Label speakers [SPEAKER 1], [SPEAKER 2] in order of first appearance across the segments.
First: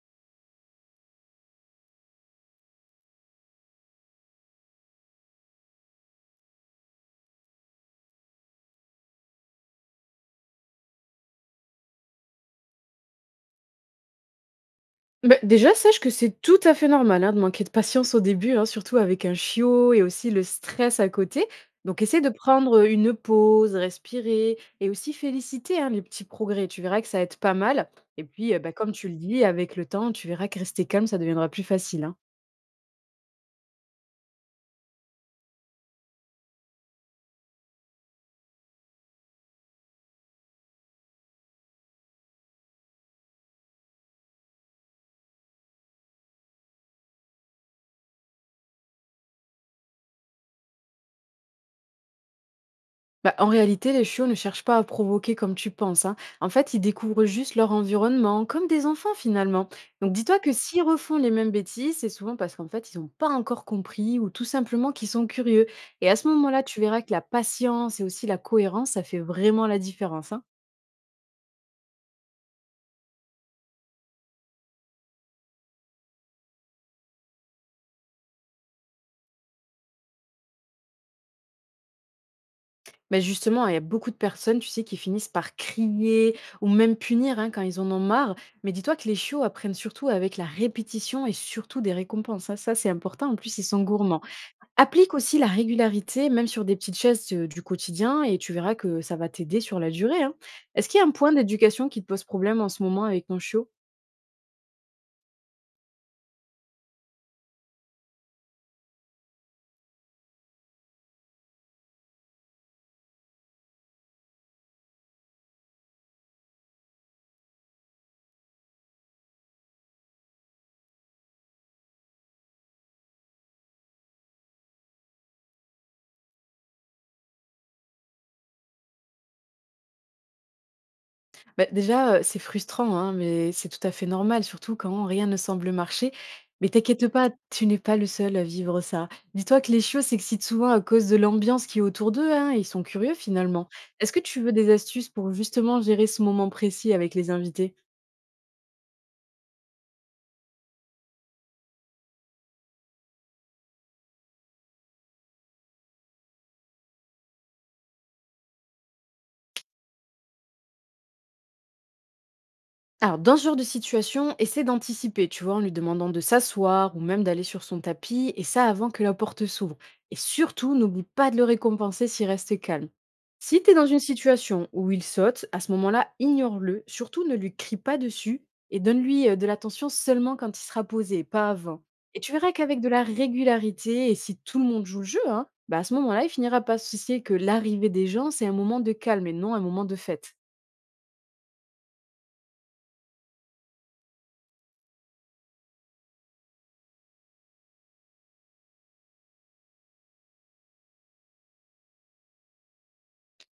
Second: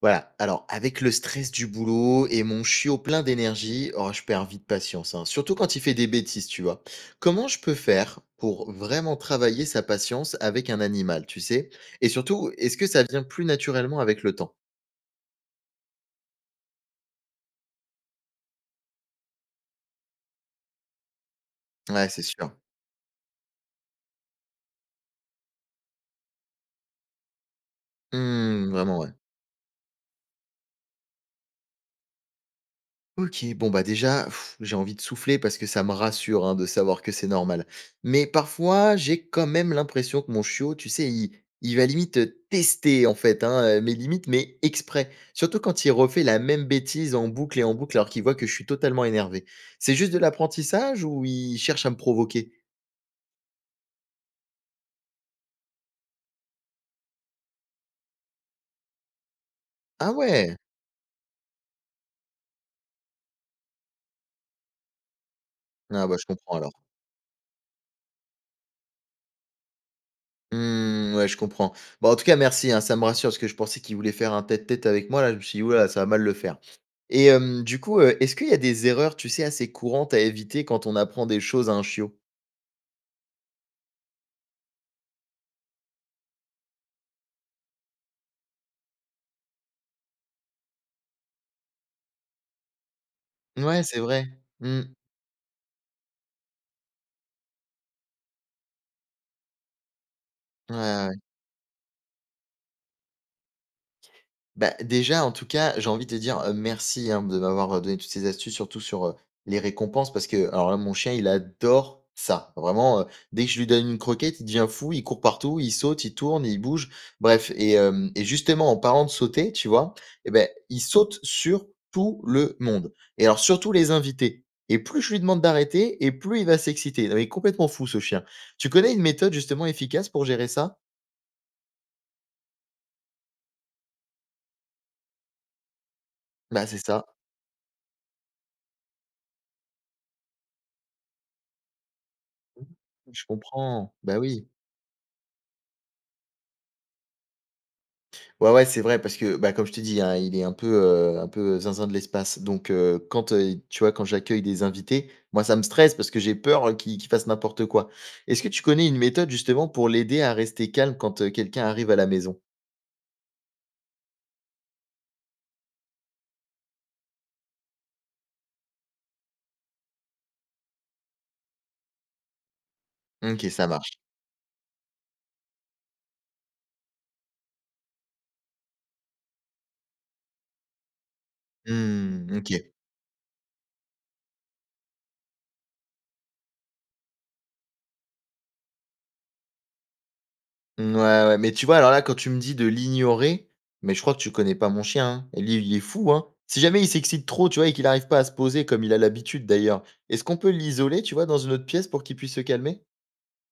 [SPEAKER 1] Voilà, alors avec le stress du boulot et mon chiot plein d'énergie, oh, je perds vite patience, hein, surtout quand il fait des bêtises, tu vois. Comment je peux faire pour vraiment travailler sa patience avec un animal, tu sais? Et surtout, est-ce que ça vient plus naturellement avec le temps?
[SPEAKER 2] Bah, déjà, sache que c'est tout à fait normal hein, de manquer de patience au début, hein, surtout avec un chiot et aussi le stress à côté. Donc,
[SPEAKER 1] Ouais,
[SPEAKER 2] essaie
[SPEAKER 1] c'est
[SPEAKER 2] de
[SPEAKER 1] sûr.
[SPEAKER 2] prendre une pause, respirer et aussi féliciter hein, les petits progrès. Tu verras que ça aide pas mal. Et puis,
[SPEAKER 1] Hmm,
[SPEAKER 2] bah, comme
[SPEAKER 1] vraiment,
[SPEAKER 2] tu
[SPEAKER 1] ouais.
[SPEAKER 2] le dis, avec le temps, tu verras que rester calme, ça deviendra plus facile, hein.
[SPEAKER 1] OK, bon bah déjà, pff, j'ai envie de souffler parce que ça me rassure, hein, de savoir que c'est normal. Mais parfois, j'ai quand même l'impression que mon chiot, tu sais, il va limite, tester en fait, hein, mes limites, mais exprès. Surtout quand il refait la même bêtise en boucle et en boucle, alors qu'il voit que je suis totalement énervé. C'est juste de l'apprentissage ou il cherche à me provoquer?
[SPEAKER 2] Bah, en réalité, les chiots ne cherchent pas à provoquer comme tu penses, hein. En fait, ils découvrent juste leur environnement, comme des enfants finalement.
[SPEAKER 1] Ah
[SPEAKER 2] Donc dis-toi que
[SPEAKER 1] ouais!
[SPEAKER 2] s'ils refont les mêmes bêtises, c'est souvent parce qu'en fait, ils n'ont pas encore compris ou tout simplement qu'ils sont curieux.
[SPEAKER 1] Ah
[SPEAKER 2] Et
[SPEAKER 1] bah,
[SPEAKER 2] à
[SPEAKER 1] je
[SPEAKER 2] ce
[SPEAKER 1] comprends
[SPEAKER 2] moment-là,
[SPEAKER 1] alors.
[SPEAKER 2] tu verras que la patience et aussi la cohérence, ça fait vraiment la différence, hein.
[SPEAKER 1] Mmh, ouais, je comprends. Bon en tout cas, merci, hein, ça me rassure parce que je pensais qu'il voulait faire un tête-tête avec moi. Là, je me suis dit: «Ouh là, ça va mal le faire» et du coup, est-ce qu'il y a des erreurs, tu sais, assez courantes à éviter quand on apprend des choses à un chiot?
[SPEAKER 2] Mais justement, il y a beaucoup de personnes, tu sais, qui finissent par crier ou même punir hein, quand ils en ont marre. Mais dis-toi que les chiots apprennent surtout avec la répétition et surtout des récompenses, hein. Ça, c'est important. En plus, ils
[SPEAKER 1] Ouais,
[SPEAKER 2] sont
[SPEAKER 1] c'est
[SPEAKER 2] gourmands.
[SPEAKER 1] vrai. Mmh.
[SPEAKER 2] Applique aussi la régularité, même sur des petites choses, du quotidien et tu verras que ça va t'aider sur la durée, hein.
[SPEAKER 1] Ouais,
[SPEAKER 2] Est-ce qu'il y a un
[SPEAKER 1] ouais.
[SPEAKER 2] point d'éducation qui te pose problème en ce moment avec ton chiot?
[SPEAKER 1] Bah, déjà, en tout cas, j'ai envie de te dire, merci, hein, de m'avoir, donné toutes ces astuces, surtout sur, les récompenses parce que alors là, mon chien, il adore ça. Vraiment, dès que je lui donne une croquette, il devient fou, il court partout, il saute, il tourne, il bouge, bref et hem et justement, en parlant de sauter, tu vois? Et ben il saute sur tout le monde et alors surtout les invités et plus je lui demande d'arrêter et plus il va s'exciter. Non, mais il est complètement fou ce chien. Tu connais une méthode justement efficace pour gérer ça?
[SPEAKER 2] Bah, déjà, c'est frustrant, hein, mais c'est tout à fait normal, surtout quand rien ne semble marcher.
[SPEAKER 1] Bah,
[SPEAKER 2] Mais
[SPEAKER 1] c'est ça.
[SPEAKER 2] t'inquiète pas, tu n'es pas le seul à vivre ça. Dis-toi que les chiots s'excitent souvent à cause de l'ambiance qui est autour d'eux, hein, et ils
[SPEAKER 1] Mmh,
[SPEAKER 2] sont curieux
[SPEAKER 1] je
[SPEAKER 2] finalement.
[SPEAKER 1] comprends.
[SPEAKER 2] Est-ce
[SPEAKER 1] Bah,
[SPEAKER 2] que tu
[SPEAKER 1] oui.
[SPEAKER 2] veux des astuces pour justement gérer ce moment précis avec les invités?
[SPEAKER 1] Ouais, ouais, c'est vrai parce que, bah, comme je te dis hein, il est un peu zinzin de l'espace donc quand, tu vois, quand j'accueille des invités, moi, ça me stresse parce que j'ai peur, qu'il fasse n'importe quoi. Est-ce que tu connais une méthode justement pour l'aider à rester calme quand, quelqu'un arrive à la maison?
[SPEAKER 2] Alors, dans ce genre de situation, essaie d'anticiper, tu vois, en lui demandant de s'asseoir ou même d'aller sur son tapis, et ça avant que la porte s'ouvre. Et surtout, n'oublie pas de le récompenser s'il reste calme.
[SPEAKER 1] OK,
[SPEAKER 2] Si
[SPEAKER 1] ça
[SPEAKER 2] tu es dans
[SPEAKER 1] marche.
[SPEAKER 2] une situation où il saute, à ce moment-là, ignore-le, surtout ne lui crie pas dessus, et donne-lui de l'attention seulement quand il sera posé, pas avant. Et tu
[SPEAKER 1] Mmh, OK.
[SPEAKER 2] verras qu'avec de la régularité, et si tout le monde joue le jeu, hein, bah à ce moment-là, il finira par se soucier que l'arrivée des gens, c'est un moment de calme et non un moment de fête.
[SPEAKER 1] Mmh, ouais, ouais, mais tu vois, alors là, quand tu me dis de l'ignorer, mais je crois que tu connais pas mon chien, hein. Lui, il est fou, hein. Si jamais il s'excite trop, tu vois, et qu'il arrive pas à se poser comme il a l'habitude d'ailleurs, est-ce qu'on peut l'isoler, tu vois, dans une autre pièce pour qu'il puisse se calmer?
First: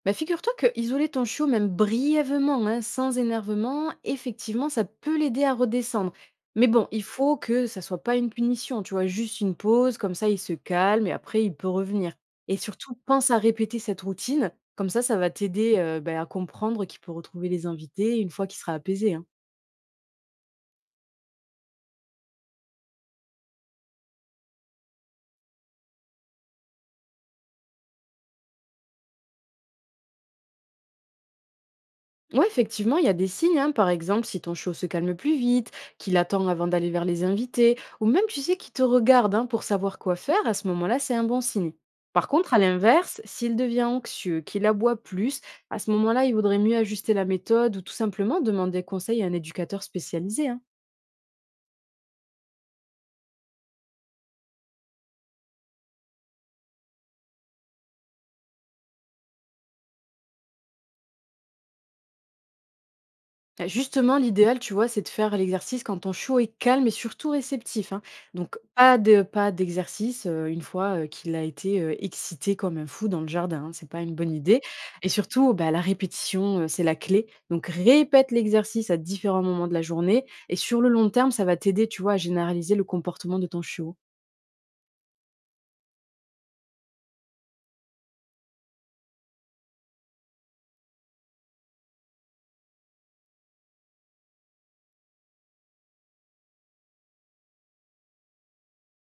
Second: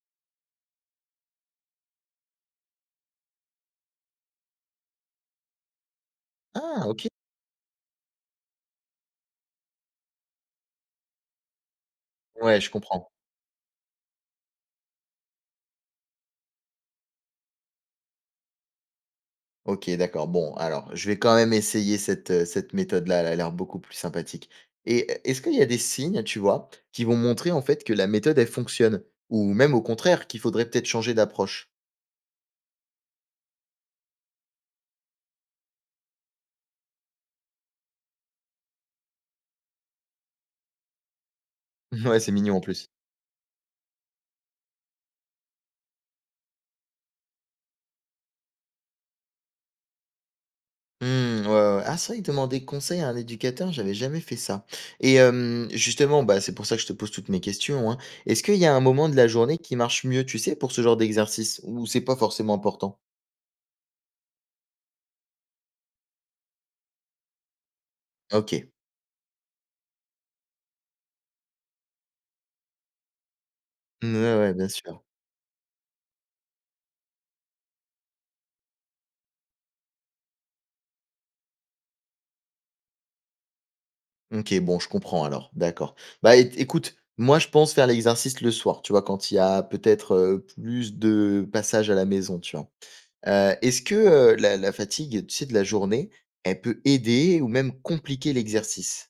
[SPEAKER 2] Bah, figure-toi que isoler ton chiot, même brièvement, hein, sans énervement, effectivement, ça peut l'aider à redescendre. Mais
[SPEAKER 1] Ah
[SPEAKER 2] bon, il
[SPEAKER 1] OK.
[SPEAKER 2] faut que ça soit pas une punition, tu vois, juste une pause, comme ça il se calme et après il peut revenir. Et
[SPEAKER 1] Ouais, je
[SPEAKER 2] surtout,
[SPEAKER 1] comprends.
[SPEAKER 2] pense à répéter cette routine, comme ça va t'aider bah, à comprendre qu'il peut retrouver les invités une fois qu'il sera apaisé, hein.
[SPEAKER 1] OK, d'accord. Bon, alors, je vais quand même essayer cette, cette méthode-là, elle a l'air beaucoup plus sympathique et e est-ce qu'il y a des signes, tu vois, qui vont montrer, en fait, que la méthode, elle fonctionne? Ou même, au contraire, qu'il faudrait peut-être changer d'approche?
[SPEAKER 2] Ouais, effectivement, il y a des signes, hein. Par exemple, si ton show se calme plus vite, qu'il attend avant d'aller vers les invités, ou même tu sais qu'il te regarde hein, pour savoir quoi faire, à ce moment-là, c'est un bon signe.
[SPEAKER 1] Ouais,
[SPEAKER 2] Par
[SPEAKER 1] c'est
[SPEAKER 2] contre,
[SPEAKER 1] mignon,
[SPEAKER 2] à
[SPEAKER 1] en plus.
[SPEAKER 2] l'inverse, s'il devient anxieux, qu'il aboie plus, à ce moment-là, il vaudrait mieux ajuster la méthode ou tout simplement demander conseil à un éducateur spécialisé, hein.
[SPEAKER 1] Mmh, ouais, ouais. Ah, c'est vrai que demander conseil à un éducateur, j'avais jamais fait ça et justement, bah, c'est pour ça que je te pose toutes mes questions, hein. Est-ce qu'il y a un moment de la journée qui marche mieux, tu sais, pour ce genre d'exercice? Ou c'est pas forcément important?
[SPEAKER 2] Bah, justement, l'idéal, tu vois, c'est de faire l'exercice quand ton chiot est calme et surtout réceptif, hein. Donc,
[SPEAKER 1] OK.
[SPEAKER 2] pas d'exercice une fois qu'il a été excité comme un fou dans le jardin, hein. C'est pas
[SPEAKER 1] Mmh,
[SPEAKER 2] une bonne
[SPEAKER 1] ouais, ouais,
[SPEAKER 2] idée.
[SPEAKER 1] bien sûr.
[SPEAKER 2] Et surtout, bah, la répétition, c'est la clé. Donc, répète l'exercice à différents moments de la journée. Et sur le long terme, ça va t'aider, tu vois, à généraliser le comportement de ton chiot.
[SPEAKER 1] OK, bon, je comprends alors, d'accord. Bah, é écoute, moi, je pense faire l'exercice le soir, tu vois? Quand il y a peut-être, plus de passages à la maison, tu vois? Est-ce que, la fatigue, tu sais, de la journée, elle peut aider ou même compliquer l'exercice?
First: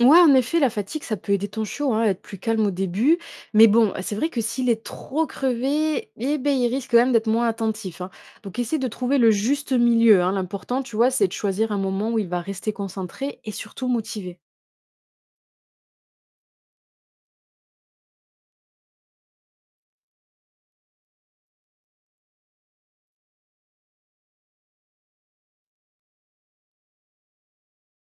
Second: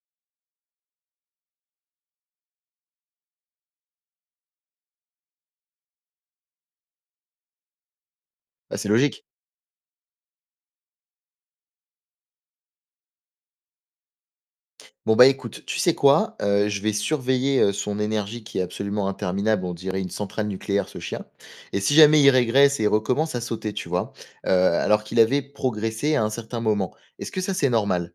[SPEAKER 2] Ouais, en effet, la fatigue, ça peut aider ton chiot hein, à être plus calme au début. Mais bon, c'est vrai que s'il est trop crevé, eh ben, il risque quand même d'être moins attentif, hein. Donc,
[SPEAKER 1] Bah,
[SPEAKER 2] essaie
[SPEAKER 1] c'est
[SPEAKER 2] de trouver
[SPEAKER 1] logique.
[SPEAKER 2] le juste milieu, hein. L'important, tu vois, c'est de choisir un moment où il va rester concentré et surtout motivé.
[SPEAKER 1] Bon, bah, écoute, tu sais quoi? Je vais surveiller, son énergie qui est absolument interminable. On dirait une centrale nucléaire, ce chien et si jamais il régresse et il recommence à sauter, tu vois? Alors qu'il avait progressé à un certain moment. Est-ce que ça, c'est normal?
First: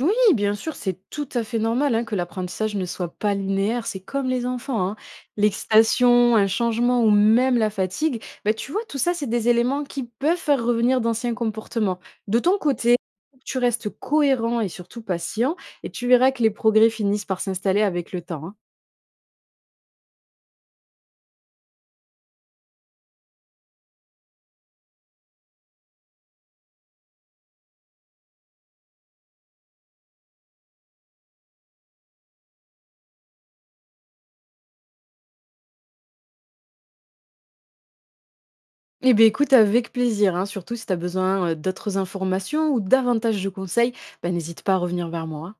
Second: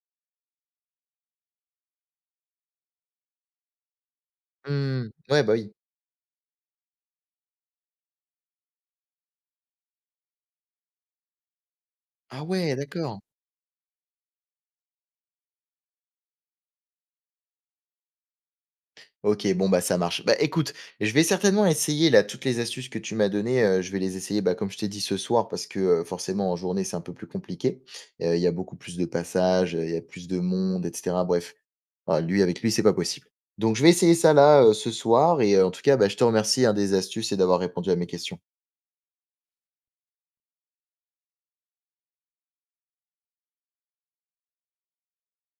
[SPEAKER 2] Oui, bien sûr, c'est tout à fait normal hein, que l'apprentissage ne soit pas linéaire, c'est comme les enfants, hein.
[SPEAKER 1] Mmh, ouais, bah, oui.
[SPEAKER 2] L'excitation, un changement ou même la fatigue, bah, tu vois, tout ça, c'est des éléments qui peuvent faire revenir d'anciens comportements. De
[SPEAKER 1] Ah
[SPEAKER 2] ton
[SPEAKER 1] ouais,
[SPEAKER 2] côté,
[SPEAKER 1] d'accord.
[SPEAKER 2] tu restes cohérent et surtout patient, et tu verras que les progrès finissent par s'installer avec le temps, hein.
[SPEAKER 1] OK, bon, bah, ça marche. Bah, écoute, je vais certainement essayer là toutes les astuces que tu m'as données, je vais les essayer, bah, comme je t'ai dit ce soir parce que, forcément en journée c'est un peu plus compliqué. Il y a beaucoup plus de passages, il y a plus de monde et cetera. Bref, ah lui avec lui, c'est pas possible. Donc je vais essayer ça là, ce soir et en tout cas, bah, je te remercie, hein, des astuces et d'avoir répondu à mes questions.
[SPEAKER 2] Eh bien écoute, avec plaisir, hein, surtout si tu as besoin d'autres informations ou davantage de conseils, bah, n'hésite pas à revenir vers moi, hein.